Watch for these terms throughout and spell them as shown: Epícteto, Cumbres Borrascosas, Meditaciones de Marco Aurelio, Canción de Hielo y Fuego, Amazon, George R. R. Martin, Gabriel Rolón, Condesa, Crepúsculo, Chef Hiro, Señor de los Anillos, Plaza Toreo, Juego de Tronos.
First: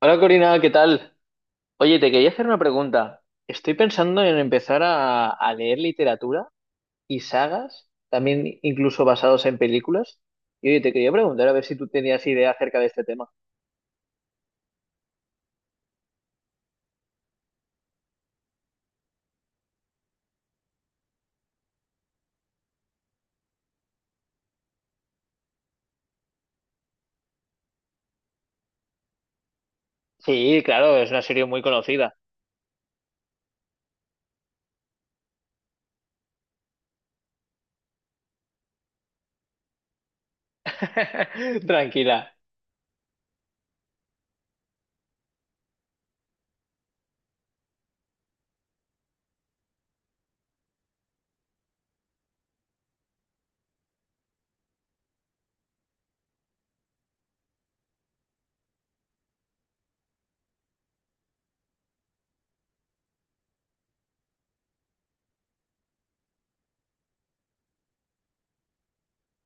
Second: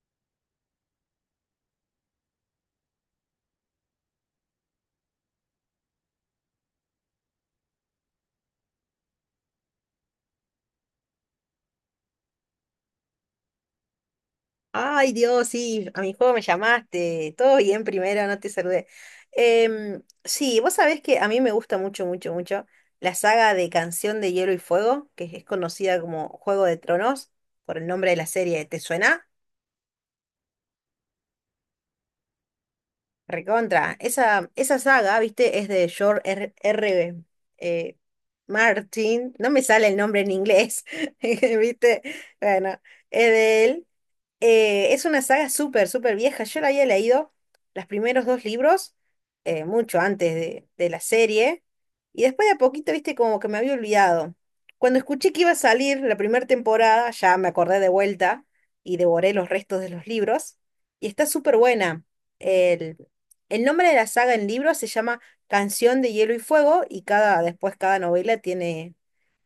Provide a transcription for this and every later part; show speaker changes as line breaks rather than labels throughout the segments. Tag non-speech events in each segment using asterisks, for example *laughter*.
Hola Corina, ¿qué tal? Oye, te quería hacer una pregunta. Estoy pensando en empezar a leer literatura y sagas, también incluso basados en películas. Y oye, te quería preguntar a ver si tú tenías idea acerca de este tema.
Ay, Dios, sí, a mi juego me llamaste. Todo bien primero, no te saludé. Sí, vos sabés que a mí me gusta mucho, mucho, mucho la saga de Canción de Hielo y Fuego, que es conocida como Juego de Tronos, por el nombre de la serie. ¿Te suena?
Sí, claro, es una serie muy conocida.
Recontra. Esa saga, viste, es de George R. R. eh, Martin. No me sale el nombre en inglés, *laughs*
*laughs*
viste.
Tranquila.
Bueno, es de él. Es una saga súper, súper vieja. Yo la había leído los primeros dos libros, mucho antes de la serie, y después de a poquito, viste, como que me había olvidado. Cuando escuché que iba a salir la primera temporada, ya me acordé de vuelta y devoré los restos de los libros, y está súper buena. El, el nombre de la saga en libros se llama Canción de Hielo y Fuego, y cada, después cada novela tiene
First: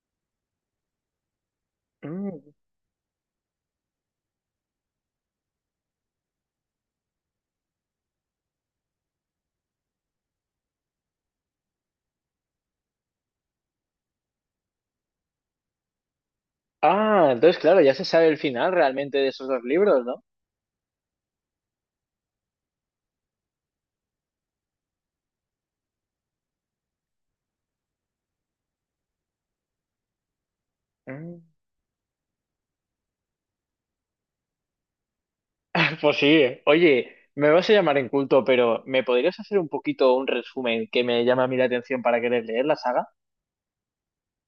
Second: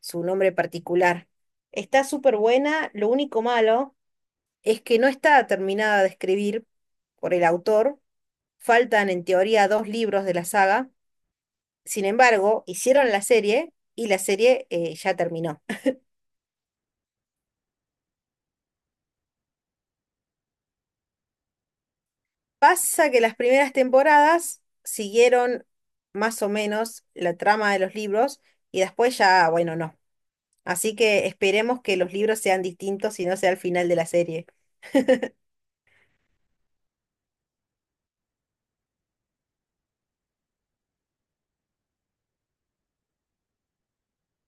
su nombre particular. Está súper
Mm.
buena, lo único malo es que no está terminada de escribir por el autor. Faltan en teoría dos libros de la saga. Sin embargo, hicieron la serie y la serie ya terminó. *laughs*
Ah, entonces claro, ya se sabe el final realmente de esos dos libros, ¿no?
Pasa que las primeras temporadas siguieron más o menos la trama de los libros y después ya, bueno, no. Así que
Mm.
esperemos que los libros sean distintos y no sea el final de la serie.
Pues sí, oye, me vas a llamar inculto, pero ¿me podrías hacer un poquito un resumen que me llama a mí la atención para querer leer la saga?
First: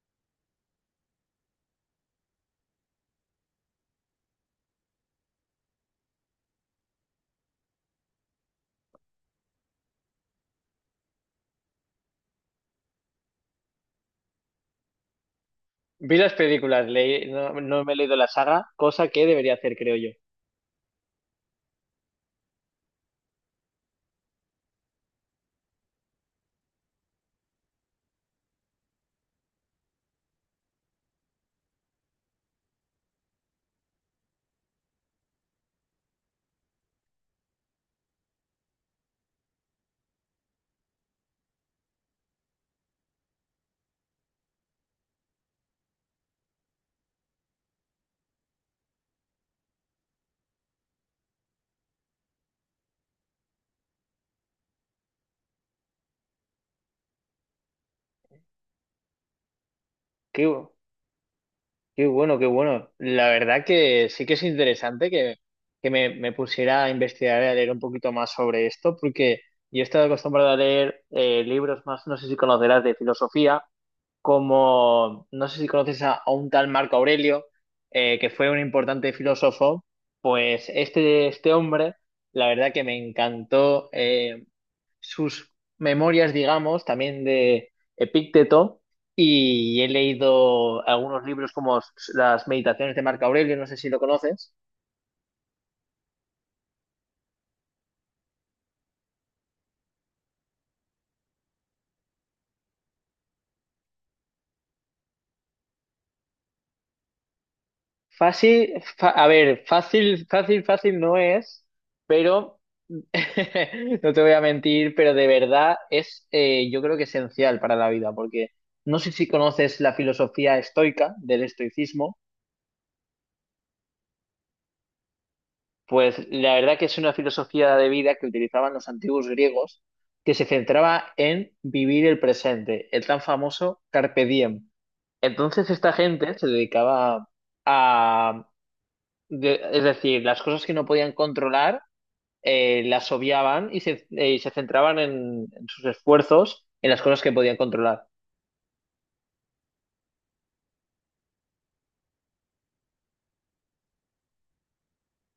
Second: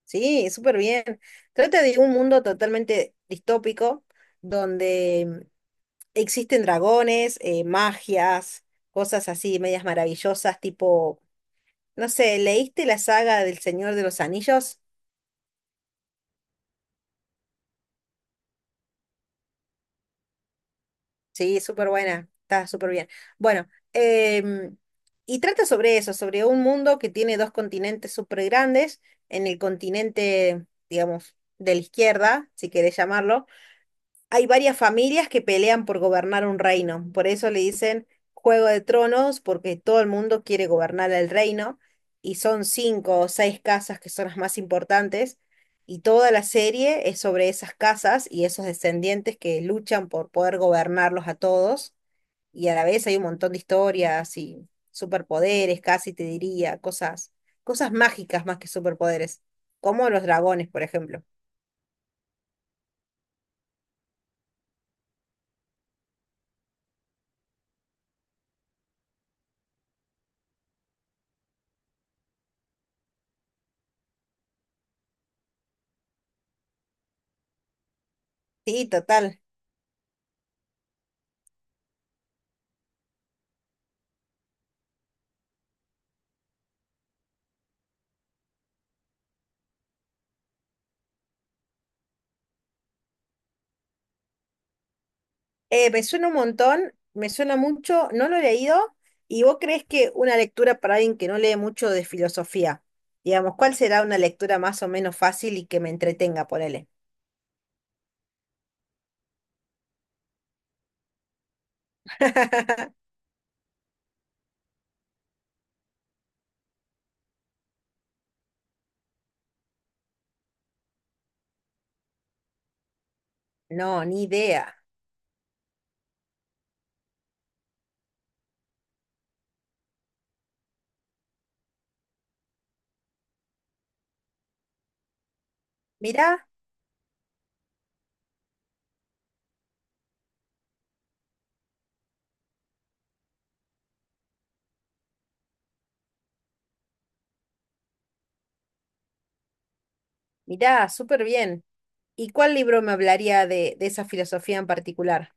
Sí, súper bien. Trata de un mundo totalmente distópico donde existen dragones, magias, cosas así, medias maravillosas, tipo, no sé, ¿leíste la saga del Señor de los Anillos?
Vi las películas, no, no me he leído la saga, cosa que debería hacer, creo yo.
Sí, súper buena, está súper bien. Bueno, em, y trata sobre eso, sobre un mundo que tiene dos continentes súper grandes, en el continente, digamos, de la izquierda, si querés llamarlo, hay varias familias que pelean por gobernar un reino, por eso le dicen Juego de Tronos, porque todo el mundo quiere gobernar el reino, y son cinco o seis casas que son las más importantes, y toda la serie es sobre esas casas y esos descendientes que luchan por poder gobernarlos a todos, y a la vez hay un montón de historias y superpoderes, casi te diría, cosas, cosas mágicas más que superpoderes, como los
Qué,
dragones,
bu-
por ejemplo.
Qué bueno, qué bueno. La verdad que sí que es interesante que me pusiera a investigar y a leer un poquito más sobre esto, porque yo he estado acostumbrado a leer libros más, no sé si conocerás, de filosofía, como, no sé si conoces a un tal Marco Aurelio, que fue un
Sí,
importante
total.
filósofo. Pues este hombre... la verdad que me encantó. Sus memorias, digamos, también de Epícteto. Y he leído algunos libros como las Meditaciones de Marco Aurelio, no sé si lo conoces.
Me suena un montón, me suena mucho, no lo he leído. ¿Y vos crees que una lectura para alguien que no lee mucho de filosofía, digamos, cuál será una lectura más o menos fácil y que me entretenga, ponele?
Fácil, a ver, fácil, fácil, fácil no es, pero
*laughs*
*laughs* no te voy a mentir, pero de verdad yo creo, que esencial para la vida, porque no sé si conoces la filosofía estoica del estoicismo.
No, ni idea.
Pues la verdad que es una filosofía de vida que utilizaban los antiguos griegos, que se centraba en vivir el presente, el tan famoso carpe diem. Entonces esta
Mirá,
gente se dedicaba a, es decir, las cosas que no podían controlar, las obviaban y se centraban en sus esfuerzos en las cosas que podían controlar.
mirá, súper bien. ¿Y cuál libro me hablaría de esa filosofía en particular?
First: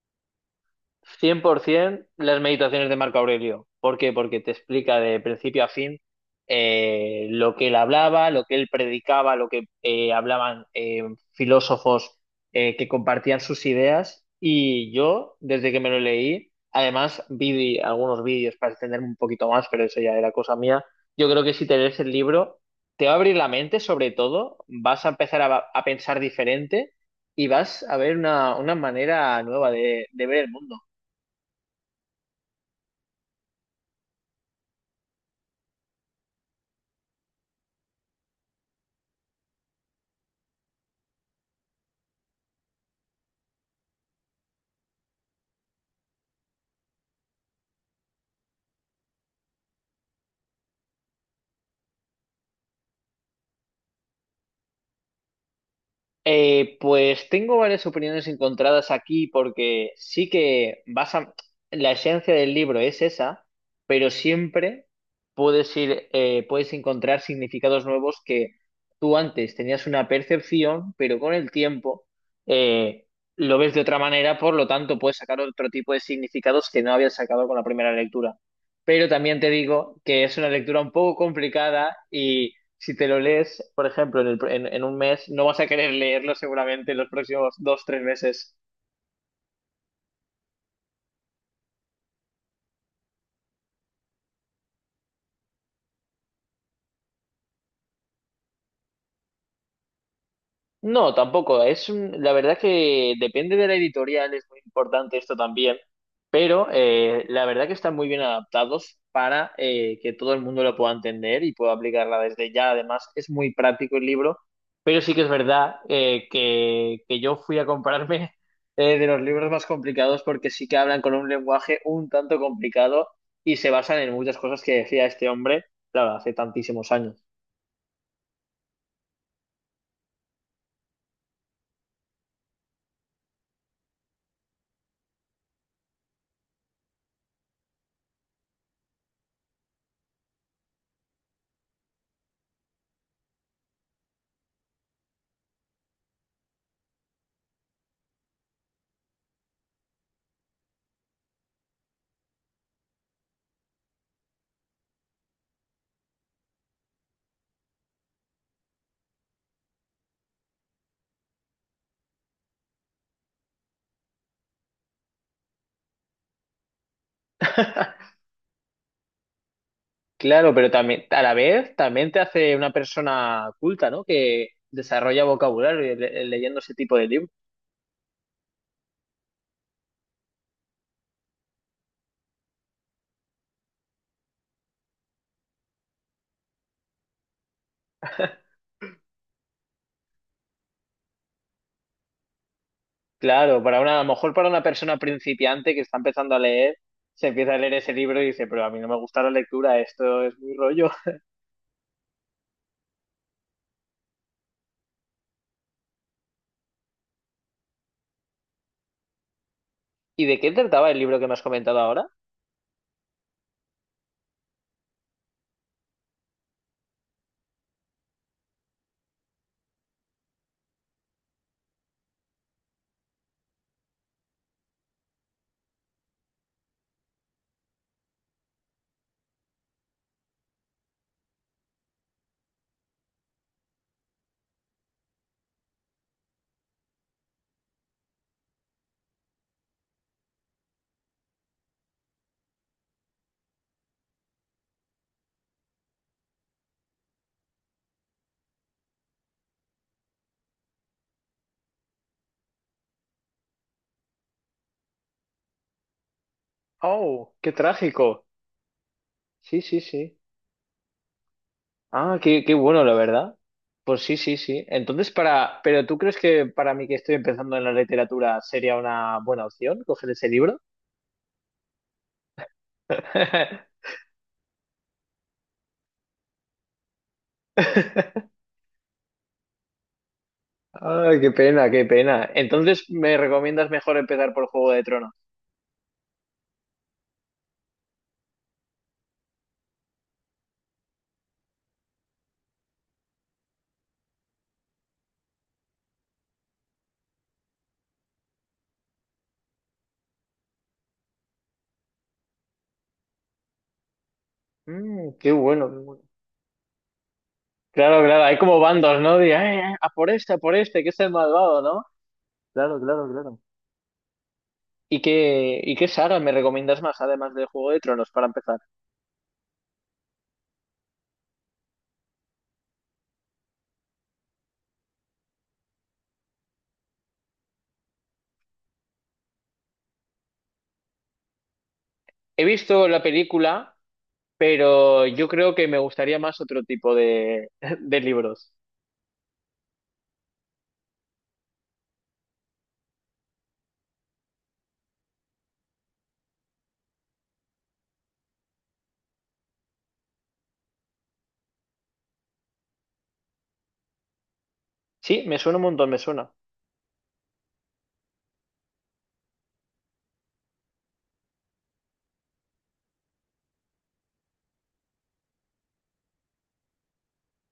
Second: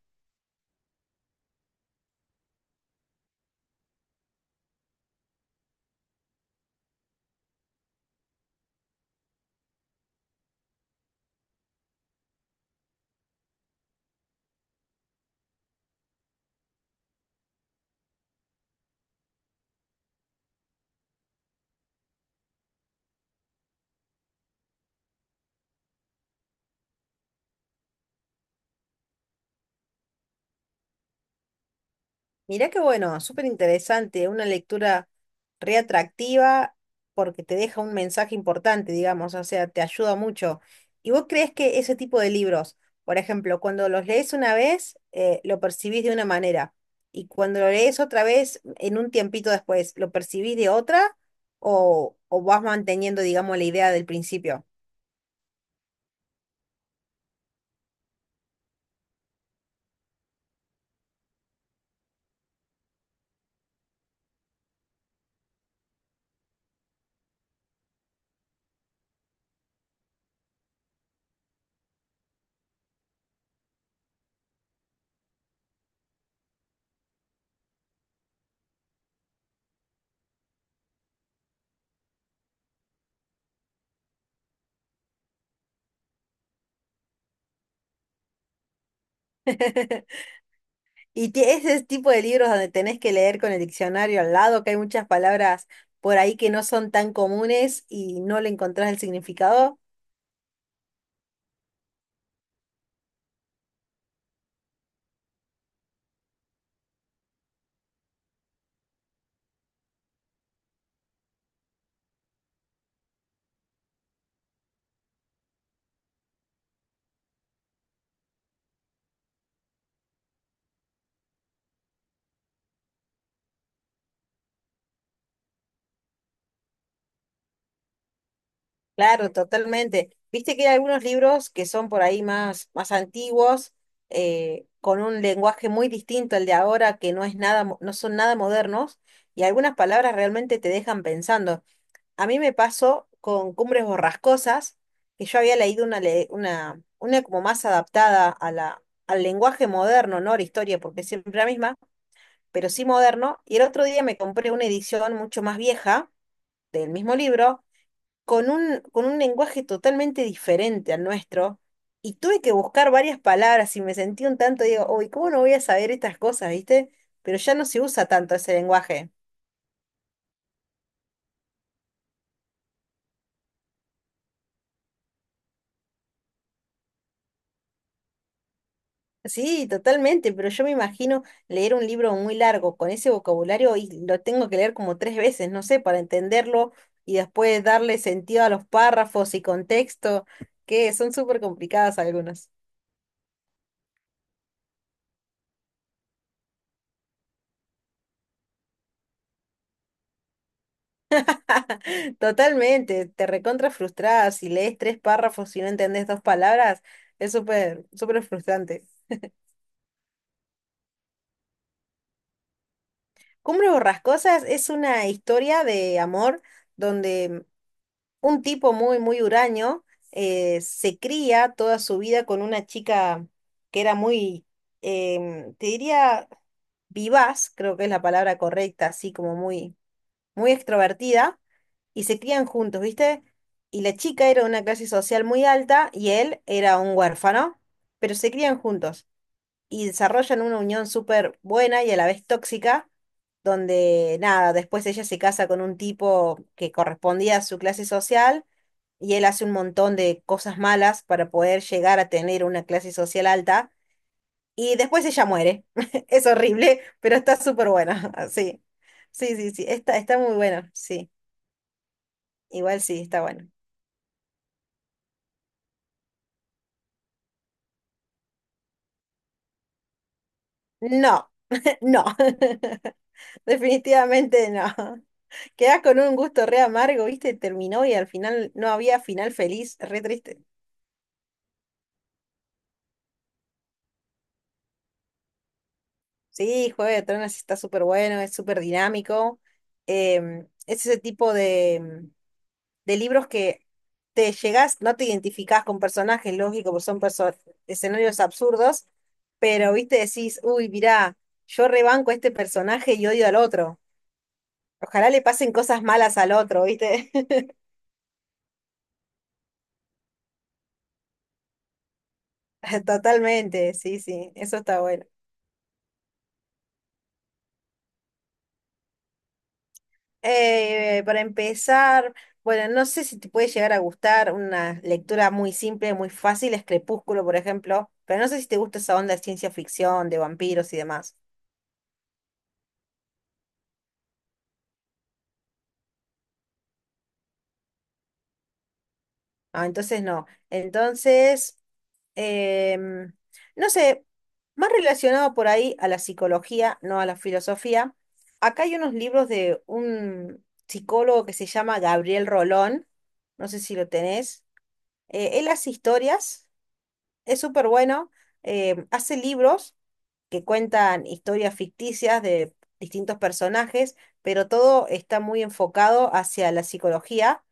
100% las meditaciones de Marco Aurelio. ¿Por qué? Porque te explica de principio a fin lo que él hablaba, lo que él predicaba, lo que hablaban filósofos que compartían sus ideas. Y yo, desde que me lo leí, además vi algunos vídeos para extenderme un poquito más, pero eso ya era cosa mía. Yo creo que si te lees el libro, te va a abrir la mente, sobre todo, vas a empezar a pensar diferente y vas a ver una manera nueva de ver el mundo.
Mirá qué bueno, súper interesante, una lectura reatractiva porque te deja un mensaje importante, digamos, o sea, te ayuda mucho. ¿Y vos crees que ese tipo de libros, por ejemplo, cuando los lees una vez, lo percibís de una manera, y cuando lo lees otra vez, en un tiempito después, lo percibís de otra, o vas manteniendo, digamos, la idea del principio?
Pues tengo varias opiniones encontradas aquí porque sí que vas a... la esencia del libro es esa, pero siempre puedes ir, puedes encontrar significados nuevos que tú antes tenías una percepción, pero con el tiempo eh, lo ves de otra manera, por lo tanto puedes sacar otro tipo de significados que no habías sacado con la primera lectura. Pero también te digo que es una lectura un poco complicada si te lo lees, por ejemplo, en un mes, no vas a querer leerlo seguramente en los próximos dos, tres meses.
*laughs* Y ese tipo de libros donde tenés que leer con el diccionario al lado, que hay muchas palabras por ahí que no son tan comunes y no le encontrás el significado.
No, tampoco. La verdad que depende de la editorial, es muy importante esto también, pero la verdad que están muy bien adaptados para que todo el mundo lo pueda entender y pueda aplicarla desde ya. Además, es muy práctico el libro, pero sí que es verdad que yo fui a comprarme *laughs* de los libros más complicados porque sí que hablan con un lenguaje un tanto complicado y se basan en muchas cosas que decía este hombre, claro, hace tantísimos años.
Claro, totalmente. Viste que hay algunos libros que son por ahí más, más antiguos, con un lenguaje muy distinto al de ahora, que no es nada, no son nada modernos, y algunas palabras realmente te dejan pensando. A mí me pasó con Cumbres Borrascosas, que yo había leído una, una como más adaptada a al lenguaje moderno, no a la historia, porque es siempre la misma, pero sí moderno. Y el otro día me compré una edición mucho más vieja del mismo libro, con con un lenguaje totalmente diferente al nuestro. Y tuve que buscar varias palabras y me sentí un tanto, digo, uy, ¿cómo no voy a saber estas cosas, viste? Pero ya no se usa tanto ese lenguaje.
Claro, pero también, a la vez, también te hace una persona culta, ¿no? Que desarrolla vocabulario y leyendo ese tipo de libros.
Sí, totalmente, pero yo me imagino leer un libro muy largo con ese vocabulario y lo tengo que leer como tres veces, no sé, para entenderlo y después darle sentido a los párrafos y contexto, que son súper complicadas algunas.
Claro, para una, a lo mejor para una persona principiante que está empezando a leer, se empieza a leer ese libro y dice, pero a mí no me gusta la lectura, esto es muy rollo. *laughs*
*laughs* Totalmente, te recontra frustrada si lees tres párrafos y no entendés dos palabras, es súper, súper frustrante.
¿Y de qué trataba el libro que me has comentado ahora?
Cumbres Borrascosas es una historia de amor donde un tipo muy, muy huraño, se cría toda su vida con una chica que era muy, te diría, vivaz, creo que es la palabra correcta, así como muy, muy extrovertida, y se crían juntos, ¿viste? Y la chica era de una clase social muy alta y él era un huérfano, pero se crían juntos y desarrollan una unión súper buena y a la vez tóxica donde nada, después ella se casa con un tipo que correspondía a su clase social y él hace un montón de cosas malas para poder llegar a tener una clase social alta y después ella muere. *laughs* Es horrible, pero
Oh,
está
qué
súper buena.
trágico.
*laughs* Sí, sí, sí,
Sí,
sí,
sí,
está,
sí.
está muy bueno, sí,
Ah, qué
igual
bueno, la
sí, está
verdad.
bueno.
Pues sí, sí, sí. Entonces, para, pero ¿tú crees que para mí que estoy empezando en la literatura sería una buena opción coger ese libro?
No, *laughs* no, *laughs*
*laughs*
definitivamente no. Quedás con un gusto re amargo, ¿viste? Terminó y al final no había final feliz, re triste.
Ay, qué pena, qué pena. Entonces, ¿me recomiendas mejor empezar por Juego de Tronos?
Sí, Juego de Tronos está súper bueno, es súper dinámico. Es ese tipo de libros que te llegás, no te identificás con personajes, lógico, porque son escenarios absurdos, pero viste, decís, uy, mirá, yo rebanco a este personaje y odio al otro. Ojalá
Mm,
le
qué
pasen
bueno, qué
cosas
bueno.
malas al otro, ¿viste?
Claro, claro, hay como bandos, ¿no? De, a por este, que es el malvado, ¿no?" Claro,
*laughs*
claro, claro.
Totalmente, sí, sí, eso está
¿Y
bueno.
qué saga me recomiendas más, además de Juego de Tronos, para empezar?
Para empezar, bueno, no sé si te puede llegar a gustar una lectura muy simple, muy fácil, es Crepúsculo, por ejemplo, pero no sé si te gusta esa onda de ciencia ficción, de vampiros y demás.
He visto la película, pero yo creo que me gustaría más otro tipo *laughs* de libros.
Ah, entonces no. Entonces, em, no sé, más relacionado por ahí a la psicología, no a la filosofía. Acá hay unos libros de un psicólogo que se llama Gabriel Rolón, no sé si lo tenés.
Sí, me
Él
suena un
hace
montón, me suena.
historias, es súper bueno, hace libros que cuentan historias ficticias de distintos personajes, pero todo está muy enfocado hacia la psicología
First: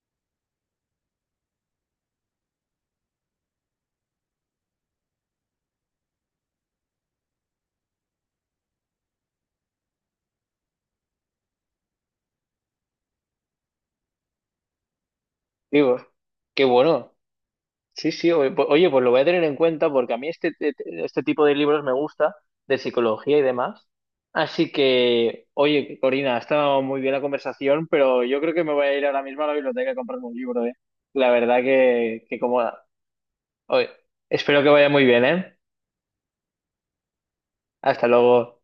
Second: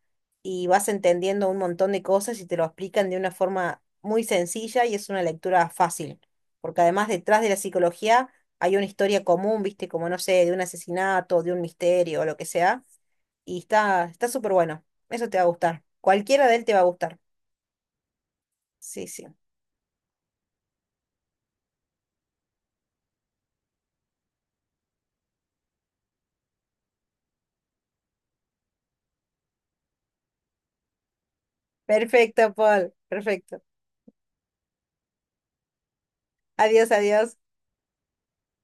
y vas entendiendo un montón de cosas y te lo explican de una forma muy sencilla y es una lectura fácil, porque además detrás de la psicología hay una historia común, viste, como no sé, de un asesinato, de un misterio o lo que sea, y está súper bueno. Eso te va a gustar.
Digo,
Cualquiera de él
qué
te va a
bueno.
gustar.
Sí, sí, oye, pues
Sí,
lo voy a
sí.
tener en cuenta porque a mí este tipo de libros me gusta, de psicología y demás. Así que, oye, Corina, ha estado muy bien la conversación, pero yo creo que me voy a ir ahora mismo a la biblioteca a comprarme un libro, ¿eh? La verdad que
Perfecto,
como...
Paul. Perfecto.
oye, espero que vaya muy bien, ¿eh?
Adiós, adiós.
Hasta luego.